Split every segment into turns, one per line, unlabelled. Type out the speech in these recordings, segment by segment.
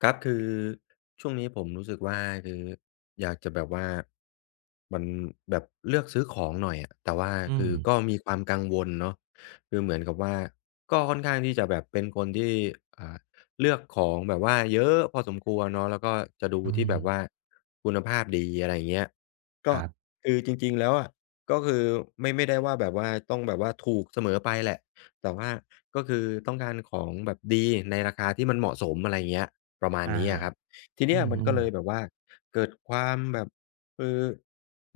ครับคือช่วงนี้ผมรู้สึกว่าคืออยากจะแบบว่ามันแบบเลือกซื้อของหน่อยอะแต่ว่า
อื
คื
ม
อก็มีความกังวลเนาะคือเหมือนกับว่าก็ค่อนข้างที่จะแบบเป็นคนที่อ่าเลือกของแบบว่าเยอะพอสมควรเนาะแล้วก็จะดู
อื
ที่
ม
แบบว่าคุณภาพดีอะไรอย่างเงี้ย
ค
ก็
รับ
คือจริงๆแล้วอะก็คือไม่ได้ว่าแบบว่าต้องแบบว่าถูกเสมอไปแหละแต่ว่าก็คือต้องการของแบบดีในราคาที่มันเหมาะสมอะไรอย่างเงี้ย ประมาณ
อา
นี้อะครับที
อื
เนี้ย
ม
มัน
อื
ก็
ม
เลยแบบว่าเกิดความแบบเอ่อ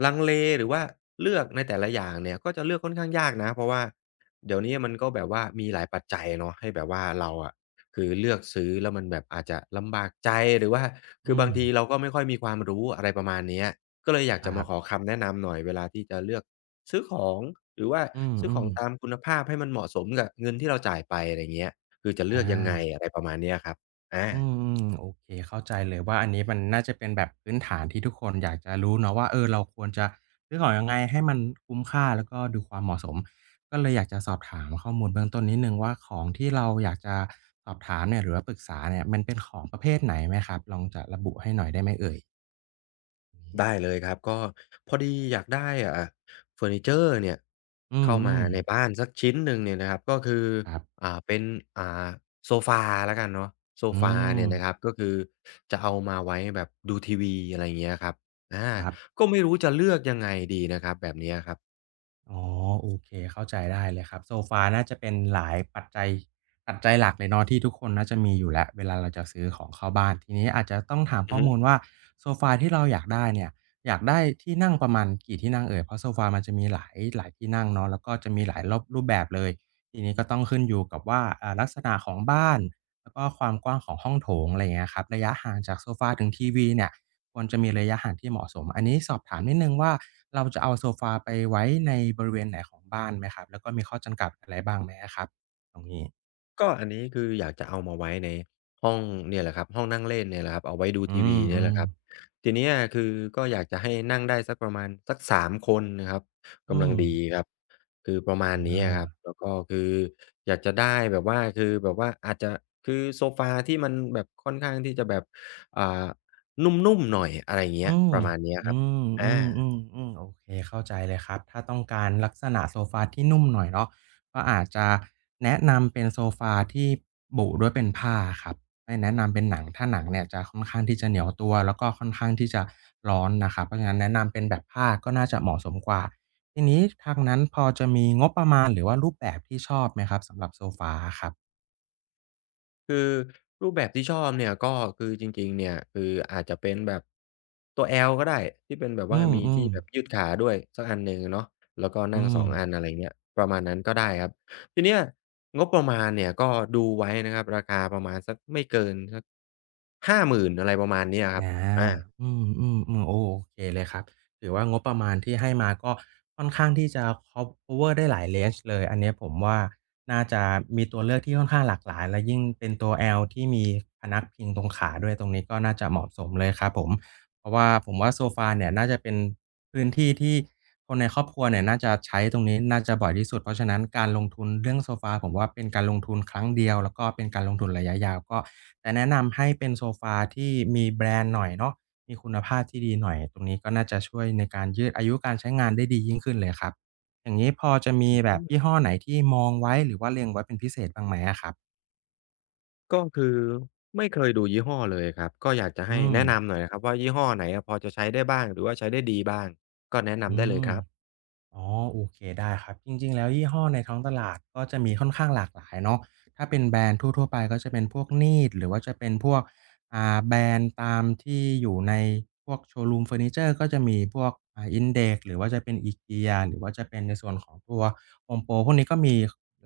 ลังเลหรือว่าเลือกในแต่ละอย่างเนี่ยก็จะเลือกค่อนข้างยากนะเพราะว่าเดี๋ยวนี้มันก็แบบว่ามีหลายปัจจัยเนาะให้แบบว่าเราอะคือเลือกซื้อแล้วมันแบบอาจจะลำบากใจหรือว่าคือ
อื
บา
ม
งทีเราก็ไม่ค่อยมีความรู้อะไรประมาณเนี้ยก็เลยอยากจะ
ค
มา
รั
ขอ
บ
คำแนะนำหน่อยเวลาที่จะเลือกซื้อของหรือว่า
อืม
ซื้อ
อ
ขอ
ม
งตามคุณภาพให้มันเหมาะสมกับเงินที่เราจ่ายไปอะไรเงี้ยคือจะเลื
อา
อกยังไงอะไรประมาณเนี้ยครับอา
โอเคเข้าใจเลยว่าอันนี้มันน่าจะเป็นแบบพื้นฐานที่ทุกคนอยากจะรู้เนาะว่าเออเราควรจะซื้อของยังไงให้มันคุ้มค่าแล้วก็ดูความเหมาะสมก็เลยอยากจะสอบถามข้อมูลเบื้องต้นนิดหนึ่งว่าของที่เราอยากจะสอบถามเนี่ยหรือว่าปรึกษาเนี่ยมันเป็นของประเภทไหนไหมครับลองจะระบุให้หน่อยได้ไหมเอ่ยอ
ได้เลยครับก็พอดีอยากได้เฟอร์นิเจอร์เนี่ย
ืม
เข้า
อื
มา
ม
ในบ้านสักชิ้นหนึ่งเนี่ยนะครับก็คือ
ครับ
เป็นอ่าโซฟาแล้วกันเนาะโซ
อื
ฟา
ม
เนี่ยนะครับก็คือจะเอามาไว้แบบดูทีวีอะไรอย่างเงี้ยครับอา
ครับ
ก็ไม่รู้จะเลือกยังไงดีนะครับแบบเนี้ยครับ
อ๋อโอเคเข้าใจได้เลยครับโซฟาน่าจะเป็นหลายปัจจัยปัจจัยหลักเลยเนาะที่ทุกคนน่าจะมีอยู่แล้วเวลาเราจะซื้อของเข้าบ้านทีนี้อาจจะต้องถาม
อื
ข้
อ
อ
ฮึ
มูลว่าโซฟาที่เราอยากได้เนี่ยอยากได้ที่นั่งประมาณกี่ที่นั่งเอ่ยเพราะโซฟามันจะมีหลายที่นั่งเนาะแล้วก็จะมีหลายรอบรูปแบบเลยทีนี้ก็ต้องขึ้นอยู่กับว่าลักษณะของบ้านแล้วก็ความกว้างของห้องโถงอะไรอย่างเงี้ยครับระยะห่างจากโซฟาถึงทีวีเนี่ย ควรจะมีระยะห่างที่เหมาะสม อันนี้สอบถามนิดหนึ่งว่าเราจะเอาโซฟาไปไว้ในบริเวณไหนของบ้านไหมครับ แล้วก็มีข้อจำกัดอะไรบ้างไหมอะครับตรงนี้
ก็อันนี้คืออยากจะเอามาไว้ในห้องเนี่ยแหละครับห้องนั่งเล่นเนี่ยแหละครับเอาไว้ดู
อื
ทีวีเนี่ยแหละ
ม
ครับ
ๆ
ทีเนี้ยคือก็อยากจะให้นั่งได้สักประมาณสัก3 คนนะครับ
อื
กำลัง
ม
ดีครับคือประมา
อ
ณนี้อะครับ
า
แล้วก็คืออยากจะได้แบบว่าคือแบบว่าอาจจะคือโซฟาที่มันแบบค่อนข้างที่จะแบบอ่านุ่มๆหน่อยอะไรอย่างเงี้ย
อื
ป
ม
ระมาณเนี้ยครั
อื
บอา
อืมโอเคเข้าใจเลยครับถ้าต้องการลักษณะโซฟาที่นุ่มหน่อยเนาะก็อาจจะแนะนำเป็นโซฟาที่บุด้วยเป็นผ้าครับไม่แนะนำเป็นหนังถ้าหนังเนี่ยจะค่อนข้างที่จะเหนียวตัวแล้วก็ค่อนข้างที่จะร้อนนะครับเพราะฉะนั้นแนะนำเป็นแบบผ้าก็น่าจะเหมาะสมกว่าทีนี้ทางนั้นพอจะมีงบประมาณหรือว่ารูปแบบที่ชอบไหมครับสำหรับโซฟาอะครับ
คือรูปแบบที่ชอบเนี่ยก็คือจริงๆเนี่ยคืออาจจะเป็นแบบตัว L ก็ได้ที่เป็นแบบ
อื
ว่ามีที่
ม
แบ
ๆ
บยืดขาด้วยสักอันหนึ่งเนาะแล้วก็นั่
อื
งส
ม
องอันอะไรเงี้ยประมาณนั้นก็ได้ครับทีเนี้ยงบประมาณเนี่ยก็ดูไว้นะครับราคาประมาณสักไม่เกินสัก50,000อะไรประมาณเนี้ยครับ
อา
อา
อืมๆๆโอ้โอเคเลยครับถือว่างบประมาณที่ให้มาก็ค่อนข้างที่จะคัฟเวอร์ได้หลายเรนจ์เลย อันเนี้ยผมว่าน่าจะมีตัวเลือกที่ค่อนข้างหลากหลายและยิ่งเป็นตัว L ที่มีพนักพิงตรงขาด้วยตรงนี้ก็น่าจะเหมาะสมเลยครับผม เพราะว่าผมว่าโซฟาเนี่ยน่าจะเป็นพื้นที่ที่คนในครอบครัวเนี่ยน่าจะใช้ตรงนี้น่าจะบ่อยที่สุดเพราะฉะนั้นการลงทุนเรื่องโซฟาผมว่าเป็นการลงทุนครั้งเดียวแล้วก็เป็นการลงทุนระยะยาวก็จะแนะนำให้เป็นโซฟาที่มีแบรนด์หน่อยเนาะมีคุณภาพที่ดีหน่อยตรงนี้ก็น่าจะช่วยในการยืดอายุการใช้งานได้ดียิ่งขึ้นเลยครับอย่างงี้พอจะมี
อื
แบบ
ม
ยี่ห้อไหนที่มองไว้หรือว่าเล็งไว้เป็นพิเศษบ้างไหมอะครับ
ก็คือไม่เคยดูยี่ห้อเลยครับก็อยากจะให้
อืม
แนะนำหน่อยนะครับว่ายี่ห้อไหนอะพอจะใช้ได้บ้างหรือว่าใช้ได้ดีบ้างก็แนะนำ
อื
ได้เลย
ม
ครับ
อ๋อโอเคได้ครับจริงๆแล้วยี่ห้อในท้องตลาดก็จะมีค่อนข้างหลากหลายเนาะถ้าเป็นแบรนด์ทั่วๆไปก็จะเป็นพวก Need หรือว่าจะเป็นพวกแบรนด์ตามที่อยู่ในพวกโชว์รูมเฟอร์นิเจอร์ก็จะมีพวกIndex หรือว่าจะเป็น IKEA หรือว่าจะเป็นในส่วนของตัว Home Pro พวกนี้ก็มี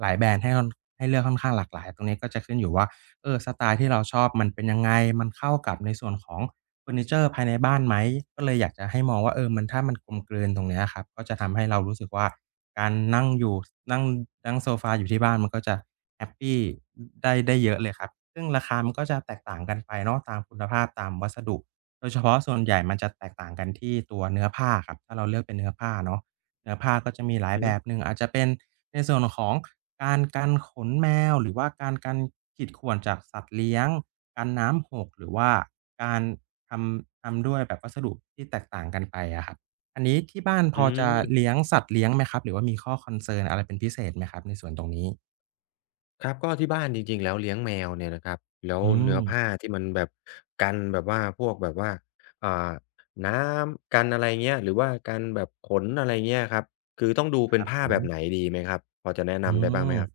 หลายแบรนด์ให้ค่อนให้เลือกค่อนข้างหลากหลายตรงนี้ก็จะขึ้นอยู่ว่าเออสไตล์ที่เราชอบมันเป็นยังไงมันเข้ากับในส่วนของ เฟอร์นิเจอร์ภายในบ้านไหมก็เลยอยากจะให้มองว่าเออมันถ้ามันกลมกลืนตรงเนี้ยครับก็จะทำให้เรารู้สึกว่าการนั่งอยู่นั่งนั่งโซฟาอยู่ที่บ้านมันก็จะแฮปปีได้เยอะเลยครับซึ่งราคามันก็จะแตกต่างกันไปเนาะตามคุณภาพตามวัสดุโดยเฉพาะส่วนใหญ่มันจะแตกต่างกันที่ตัวเนื้อผ้าครับถ้าเราเลือกเป็นเนื้อผ้าเนาะเนื้อผ้าก็จะมีหลาย
อือ
แบ
ฮึ
บหนึ่งอาจจะเป็นในส่วนของการกันขนแมวหรือว่าการกันขีดข่วนจากสัตว์เลี้ยงกันน้ำหกหรือว่าการ ททำด้วยแบบวัสดุที่แตกต่างกันไปอะครับ อันนี้ที่บ้านพ
อื
อจะเลี้
ม
ยงสัตว์เลี้ยงไหมครับหรือว่ามีข้อ concern อะไรเป็นพิเศษไหมครับในส่วนตรงนี้
ครับก็ที่บ้านจริงๆแล้วเลี้ยงแมวเนี่ยนะครับแล้ว
อื
เนื้
ม
อผ้าที่มันแบบกันแบบว่าพวกแบบว่าอ่าน้ำกันอะไรเงี้ยหรือว่ากันแบบขนอะไรเงี้ยครับคือต้องดู
ค
เป็น
รับผ
ผ้า
ม
แบบไหนดีไหมครับพอจะแนะ
อื
นำได้บ้างไหม
ม
ครับ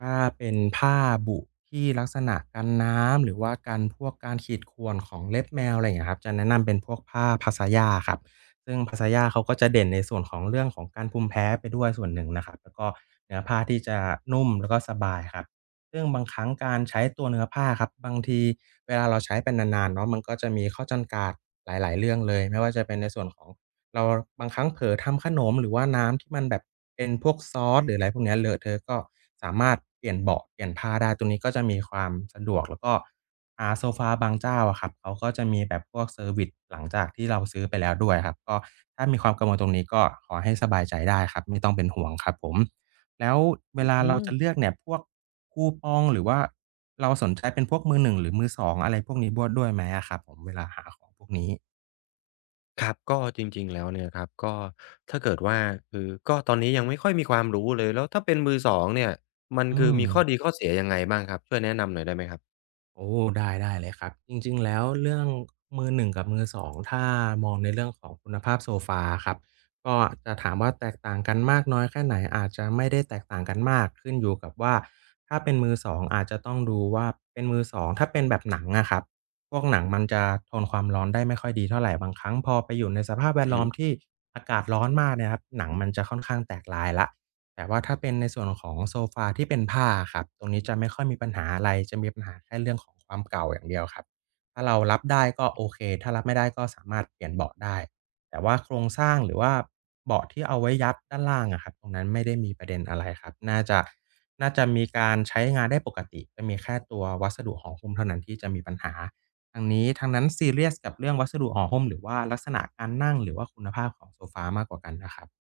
ถ้าเป็นผ้าบุที่ลักษณะกันน้ำหรือว่ากันพวกการขีดข่วนของเล็บแมวอะไรอย่างเงี้ยครับจะแนะนำเป็นพวกผ้า Pasaya ครับซึ่ง Pasaya เขาก็จะเด่นในส่วนของเรื่องของการภูมิแพ้ไปด้วยส่วนหนึ่งนะครับแล้วก็เนื้อผ้าที่จะนุ่มแล้วก็สบายครับซึ่งบางครั้งการใช้ตัวเนื้อผ้าครับบางทีเวลาเราใช้ไปนานๆเนาะมันก็จะมีข้อจำกัดหลายๆเรื่องเลยไม่ว่าจะเป็นในส่วนของ เราบางครั้งเผลอทำขนมหรือว่าน้ำที่มันแบบเป็นพวกซอสหรืออะไรพวกเนี้ยเลอะเทอะก็สามารถเปลี่ยนเบาะเปลี่ยนผ้าได้ตรงนี้ก็จะมีความสะดวกแล้วก็โซฟาบางเจ้าอะครับเขาก็จะมีแบบพวกเซอร์วิซหลังจากที่เราซื้อไปแล้วด้วยครับก็ถ้ามีความกังวลตรงนี้ก็ขอให้สบายใจได้ครับไม่ต้องเป็นห่วงครับผมแล้วเวลา
อื
เราจะ
ม
เลือกเนี่ยพวกคูปองหรือว่าเราสนใจเป็นพวกมือหนึ่งหรือมือสองอะไรพวกนี้บวนด้วยไหมอะครับผมเวลาหาของพวกนี้
ครับก็จริงๆแล้วเนี่ยครับก็ถ้าเกิดว่าคือก็ตอนนี้ยังไม่ค่อยมีความรู้เลยแล้วถ้าเป็นมือสองเนี่ยมัน
อื
คือ
ม
มีข้อดีข้อเสียยังไงบ้างครับช่วยแนะนำหน่อยได้ไหมครับ
โอ้ได้ได้เลยครับจริงๆแล้วเรื่องมือ1กับมือ2ถ้ามองในเรื่องของคุณภาพโซฟาครับก็จะถามว่าแตกต่างกันมากน้อยแค่ไหนอาจจะไม่ได้แตกต่างกันมากขึ้นอยู่กับว่าถ้าเป็นมือสองอาจจะต้องดูว่าเป็นมือ2ถ้าเป็นแบบหนังอะครับพวกหนังมันจะทนความร้อนได้ไม่ค่อยดีเท่าไรบางครั้งพอไปอยู่ในสภาพแวด
อือ
ล้อ
ฮึ
มที่อากาศร้อนมากเนี่ยครับหนังมันจะค่อนข้างแตกลายแล้ว แต่ว่าถ้าเป็นในส่วนของโซฟาที่เป็นผ้าครับตรงนี้จะไม่ค่อยมีปัญหาอะไรจะมีปัญหาแค่เรื่องของความเก่าอย่างเดียวครับถ้าเรารับได้ก็โอเคถ้ารับไม่ได้ก็สามารถเปลี่ยนเบาะได้แต่ว่าโครงสร้างหรือว่าเบาะที่เอาไว้ยัดด้านล่างอะครับตรงนั้นไม่ได้มีประเด็นอะไรครับน่าจะมีการใช้งานได้ปกติจะมีแค่ตัววัสดุห่อหุ้มเท่านั้นที่จะมีปัญหาทางนี้ทางนั้นซีเรียสกับเรื่องวัสดุห่อหุ้มหรือว่าลักษณะการนั่งหรือว่าคุณภาพของโซฟามากกว่ากันนะครับ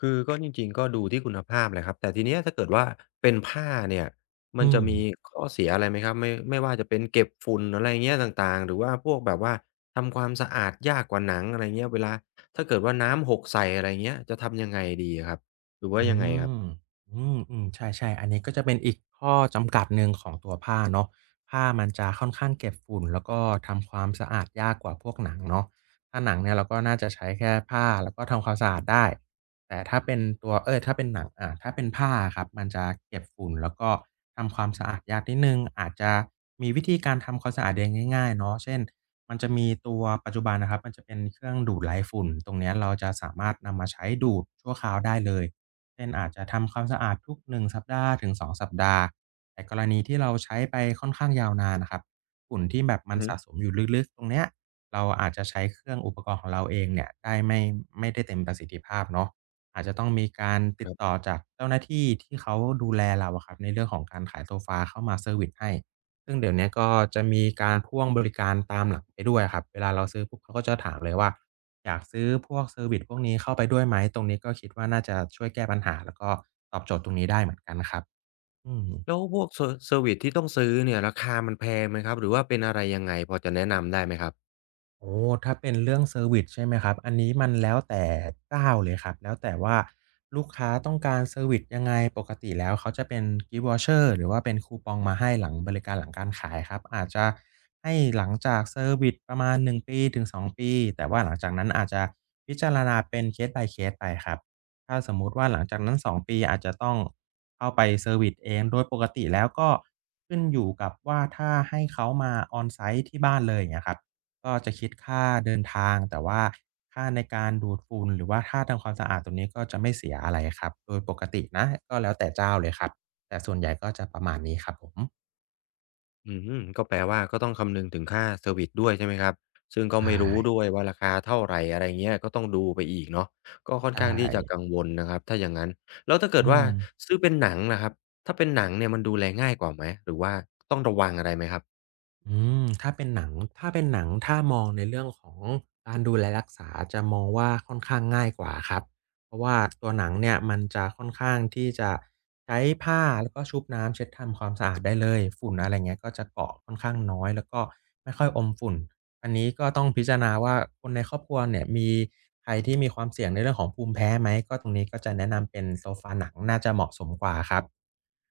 คือก็จริงๆก็ดูที่คุณภาพแหละครับแต่ทีเนี้ยถ้าเกิดว่าเป็นผ้าเนี่ยมัน
อื
จะ
ม
มีข้อเสียอะไรไหมครับไม่ว่าจะเป็นเก็บฝุ่นอะไรเงี้ยต่างๆหรือว่าพวกแบบว่าทำความสะอาดยากกว่าหนังอะไรเงี้ยเวลาถ้าเกิดว่าน้ำหกใส่อะไรเงี้ยจะทำยังไงดีอะครับหรือว่า
อื
ยังไงครั
ม
บ
อืมใช่ๆอันนี้ก็จะเป็นอีกข้อจำกัดหนึ่งของตัวผ้าเนาะผ้ามันจะค่อนข้างเก็บฝุ่นแล้วก็ทำความสะอาดยากกว่าพวกหนังเนาะถ้าหนังเนี่ยเราก็น่าจะใช้แค่ผ้าแล้วก็ทำความสะอาดได้แต่ถ้าเป็นหนังอ่าถ้าเป็นผ้าอะครับมันจะเก็บฝุ่นแล้วก็ทำความสะอาดยากนิดหนึ่งอาจจะมีวิธีการทำความสะอาดเองง่ายๆเนาะเช่นมันจะมีตัวปัจจุบันนะครับมันจะเป็นเครื่องดูดไล่ฝุ่นตรงเนี้ยเราจะสามารถนำมาใช้ดูดชั่วคราวได้เลย เป็นอาจจะทำความสะอาดทุก1สัปดาห์ถึง2สัปดาห์แต่กรณีที่เราใช้ไปค่อนข้างยาวนานน่ะครับฝุ่นที่แบบมั
อื
น
อฮึ
สะสมอยู่ลึกๆตรงเนี้ยเราอาจจะใช้เครื่องอุปกรณ์ของเราเองเนี่ยได้ไม่ได้เต็มประสิทธิภาพเนาะอาจจะต้องมีการติ
ค
ด
รั
ต่อ
บ
จากเจ้าหน้าที่ที่เขาดูแลเราอะครับในเรื่องของการขายโซฟาเข้ามาเซอร์วิซให้ซึ่งเดี๋ยวเนี้ยก็จะมีการพ่วงบริการตามหลังไปด้วยอะครับเวลาเราซื้อปุ๊บเขาก็จะถามเลยว่า อยากซื้อพวกเซอร์วิซพวกนี้เข้าไปด้วยไหมตรงนี้ก็คิดว่าน่าจะช่วยแก้ปัญหาแล้วก็ตอบโจทย์ตรงนี้ได้เหมือนกันนะครับอืม
แล้วพวกเซอร์วิซที่ต้องซื้อเนี่ยราคามันแพงไหมครับหรือว่าเป็นอะไรยังไงพอจะแนะนำได้ไหมครับ
โอ้ถ้าเป็นเรื่องเซอร์วิสใช่ไหมครับอันนี้มันแล้วแต่เจ้าเลยครับแล้วแต่ว่าลูกค้าต้องการเซอร์วิสยังไงปกติแล้วเขาจะเป็น Gift Voucher หรือว่าเป็นคูปองมาให้หลังบริการหลังการขายครับอาจจะให้หลังจากเซอร์วิสประมาณ1ปีถึง2ปีแต่ว่าหลังจากนั้นอาจจะพิจารณาเป็น Case by Case ไปครับถ้าสมมุติว่าหลังจากนั้นสองปีอาจจะต้องเข้าไปเซอร์วิสเองโดยปกติแล้วก็ขึ้นอยู่กับว่าถ้าให้เขามา On-site ที่บ้านเลยอย่างเงี้ยครับ ก็จะคิดค่าเดินทางแต่ว่าค่าในการดูดฝุ่นหรือว่าค่าทำความสะอาดตรงนี้ก็จะไม่เสียอะไรครับโดยปกตินะก็แล้วแต่เจ้าเลยครับแต่ส่วนใหญ่ก็จะประมาณนี้ครับผม
อืมก็แปลว่าก็ต้องคำนึงถึงค่าเซอร์วิซด้วยใช่ไหมครับซึ่งก็
ใช่
ไม่รู้ด้วยว่าราคาเท่าไรอะไรเงี้ยก็ต้องดูไปอีกเนาะก็ค่อน
ใช่
ข้างที่จะกังวลนะครับถ้าอย่างงั้นแล้วถ้าเกิด
อื
ว่า
ม
ซื้อเป็นหนังล่ะครับถ้าเป็นหนังเนี่ยมันดูแลง่ายกว่าไหมหรือว่าต้องระวังอะไรไหมครับ
อืมถ้าเป็นหนังถ้ามองในเรื่องของการดูแลรักษาจะมองว่าค่อนข้างง่ายกว่าครับเพราะว่าตัวหนังเนี่ยมันจะค่อนข้างที่จะใช้ผ้าแล้วก็ชุบน้ำเช็ดทำความสะอาดได้เลยฝุ่นอะไรเงี้ยก็จะเกาะค่อนข้างน้อยแล้วก็ไม่ค่อยอมฝุ่นอันนี้ก็ต้องพิจารณาว่าคนในครอบครัวเนี่ยมีใครที่มีความเสี่ยงในเรื่องของภูมิแพ้ไหมก็ตรงนี้ก็จะแนะนำเป็นโซฟาหนังน่าจะเหมาะสมกว่าครับ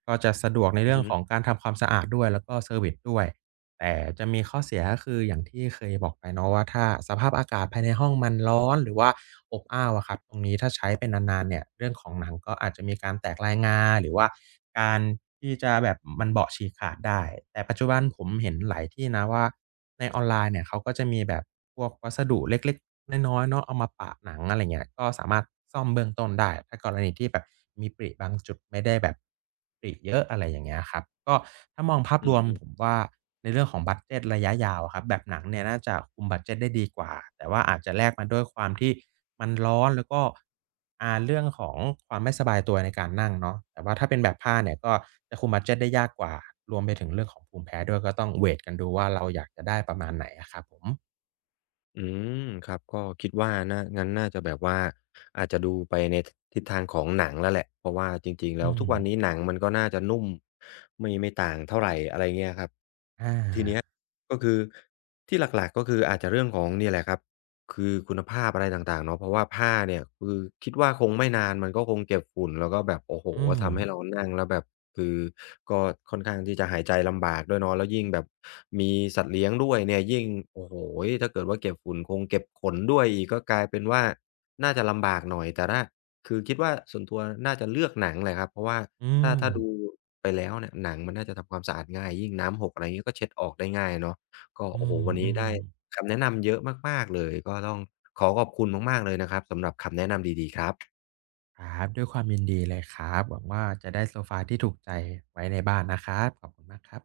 ก็จะสะดวกใน
อือ
เรื่องของ
ฮึ
การทำความสะอาดด้วยแล้วก็เซอร์วิซด้วย แต่จะมีข้อเสียก็คืออย่างที่เคยบอกไปเนาะว่าถ้าสภาพอากาศภายในห้องมันร้อนหรือว่าอบอ้าวอะครับตรงนี้ถ้าใช้ไปนานๆเนี่ยเรื่องของหนังก็อาจจะมีการแตกลายงาหรือว่าการที่จะแบบมันเบาะฉีกขาดได้แต่ปัจจุบันผมเห็นหลายที่นะว่าในออนไลน์เนี่ยเขาก็จะมีแบบพวกวัสดุเล็กๆน้อยๆเนาะเอามาปะหนังอะไรเงี้ยก็สามารถซ่อมเบื้องต้นได้ถ้ากรณีที่แบบมีปริบางจุดไม่ได้แบบ ปลีกเยอะอะไรอย่างเงี้ยครับก็ถ้ามองภาพ
อื
รวม
ม
ผมว่าในเรื่องของบัดเจตระยะยาวอะครับแบบหนังเนี่ยน่าจะคุมบัดเจตได้ดีกว่าแต่ว่าอาจจะแลกมาด้วยความที่มันร้อนแล้วก็เรื่องของความไม่สบายตัวในการนั่งเนาะแต่ว่าถ้าเป็นแบบผ้าเนี่ยก็จะคุมบัดเจตได้ยากกว่ารวมไปถึงเรื่องของภูมิแพ้ด้วยก็ต้องเวตกันดูว่าเราอยากจะได้ประมาณไหนอะครับผม
ๆอืมครับก็คิดว่าน่างั้นน่าจะแบบว่าอาจจะดูไปในทิศทางของหนังแล้วแหละเพราะว่าจริงๆแล้
อื
วทุ
ม
กวันนี้หนังมันก็น่าจะนุ่มไม่ต่างเท่าไรอะไรเงี้ยครับ
อา
ก็คือที่หลักๆก็คืออาจจะเรื่องของเนี่ยแหละครับคือคุณภาพอะไรต่างๆเนาะเพราะว่าผ้าเนี่ยคือคิดว่าคงไม่นานมันก็คงเก็บฝุ่นแล้วก็แบบโอ้โฮ
อืม
ทำให้เรานั่งแล้วแบบคือก็ค่อนข้างที่จะหายใจลำบากด้วยเนาะแล้วยิ่งแบบมีสัตว์เลี้ยงด้วยเนี่ยยิ่งโอ้โฮถ้าเกิดว่าเก็บฝุ่นคงเก็บขนด้วยอีกก็กลายเป็นว่าน่าจะลำบากหน่อยแต่ถ้าคือคิดว่าส่วนตัวน่าจะเลือกหนังแหละครับเพราะว่า
อื
ถ้า
ม
ถ้าดูไปแล้วเนี่ยหนังมันน่าจะทำความสะอาดง่ายยิ่งน้ำหกอะไรอย่างงี้ก็เช็ดออกได้ง่ายเนาะ ก็
อื
โอ้โฮวันนี้
ม
ได้
ๆ
คำแนะนำเยอะมากๆเลยก็ต้องขอขอบคุณมากๆเลยนะครับสำหรับคำแนะนำดีๆครับ
ครับด้วยความยินดีเลยครับหวังว่าจะได้โซฟาที่ถูกใจไว้ในบ้านนะครับขอบคุณมากครับ